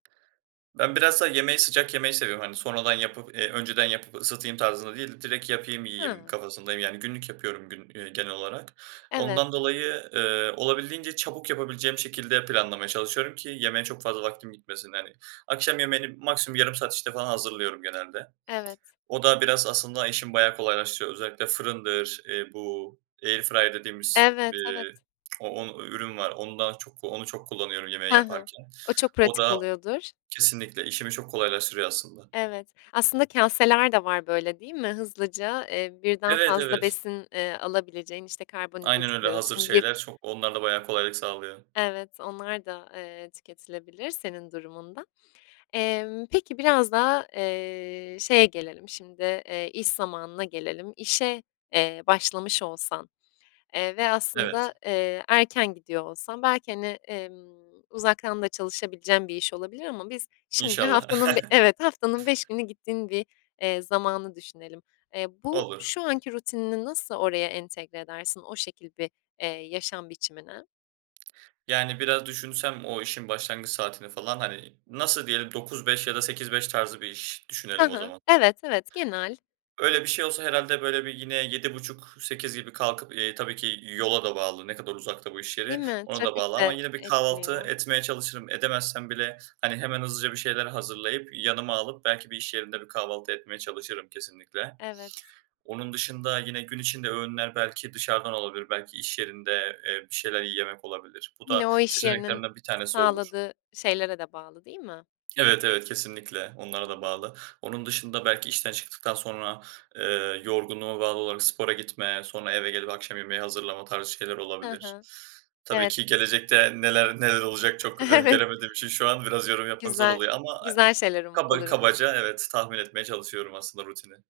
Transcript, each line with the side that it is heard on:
right: Ben bilhassa yemeği sıcak yemeyi seviyorum, hani sonradan yapıp, eee, önceden yapıp ısıtayım tarzında değil, direkt yapayım yiyeyim
left: Hıı.
right: kafasındayım, yani günlük yapıyorum gün eee, genel olarak.
left: Evet.
right: Ondan dolayı, ııı, olabildiğince çabuk yapabileceğim şekilde planlamaya çalışıyorum ki yemeğe çok fazla vaktim gitmesin. Yani, akşam yemeğini maksimum yarım saat içinde falan hazırlıyorum genelde.
left: Evet.
right: O da biraz aslında işimi bayağı kolaylaştırıyor. Özellikle fırındır, eee, bu airfryer dediğimiz
left: Evet, evet.
right: bir o on ü ürün var. Onu da çok onu çok kullanıyorum yemeği
left: Hı hı.
right: yaparken.
left: O çok
right: O
left: pratik
right: da
left: oluyordur.
right: kesinlikle işimi çok kolaylaştırıyor aslında.
left: Evet, aslında kâseler de var böyle değil mi? Hızlıca, eee, birden
right: Evet,
left: fazla
right: evet.
left: besin, eee, alabileceğin işte
right: Aynen
left: karbonhidratı
right: öyle. Hazır
left: koyuyorsun, lif
right: şeyler, çok, onlar da bayağı kolaylık sağlıyor.
left: Evet, onlar da, eee, tüketilebilir senin durumunda. Emm, peki biraz da, eee, şeye gelelim şimdi, eee, iş zamanına gelelim. İşe, eee, başlamış olsan, eee, ve
right: Evet.
left: aslında, eee, erken gidiyor olsan belki hani, emm, uzaktan da çalışabileceğin bir iş olabilir ama biz şimdi
right: İnşallah.
left: haftanın bi evet haftanın 5 günü gittiğin bir, eee, zamanı düşünelim. Eee, bu
right: Olur.
left: şu anki rutinini nasıl oraya entegre edersin, o şekil bir, eee, yaşam biçimine?
right: Yani biraz düşünsem o işin başlangıç saatini falan, hani, nasıl diyelim 9-5 ya da 8-5 tarzı bir iş
left: Hı
right: düşünelim o
left: hı,
right: zaman.
left: evet, evet genel.
right: Öyle bir şey olsa herhâlde böyle bir yine 7.30-8.00 gibi kalkıp, eee, tabii ki yola da bağlı, ne kadar uzakta bu iş
left: Değil
right: yeri
left: mi?
right: ona da bağlı
left: Trafik
right: ama
left: de
right: yine bir kahvaltı
left: etkiliyor.
right: etmeye çalışırım. Edemezsem bile hani hemen hızlıca bir şeyler hazırlayıp, yanıma alıp belki bir iş yerinde bir kahvaltı etmeye çalışırım kesinlikle.
left: Evet.
right: Onun dışında yine gün içinde öğünler belki dışarıdan olabilir, belki iş yerinde, eee, bir şeyler yemek olabilir. Bu
left: Yine
right: da
left: o iş yerinin
right: seçeneklerimden 1 tanesi olur.
left: sağladığı şeylere de bağlı değil mi?
right: Evet, evet. Kesinlikle, onlara
left: Hı
right: da
left: hı.
right: bağlı. Onun dışında belki işten çıktıktan sonra, ııı, yorgunluğuma bağlı olarak spora gitme, sonra eve gelip akşam yemeği hazırlama tarzı şeyler
left: Hı
right: olabilir.
left: hı.
right: Tabii
left: Evet.
right: ki gelecekte neler neler olacak çok
left: Evet.
right: öngöremediğim için şu an biraz yorum yapmak zor
left: Güzel,
right: oluyor ama, eee,
left: güzel şeyler um
right: kaba
left: olur umarım.
right: kabaca evet tahmin etmeye çalışıyorum aslında rutini.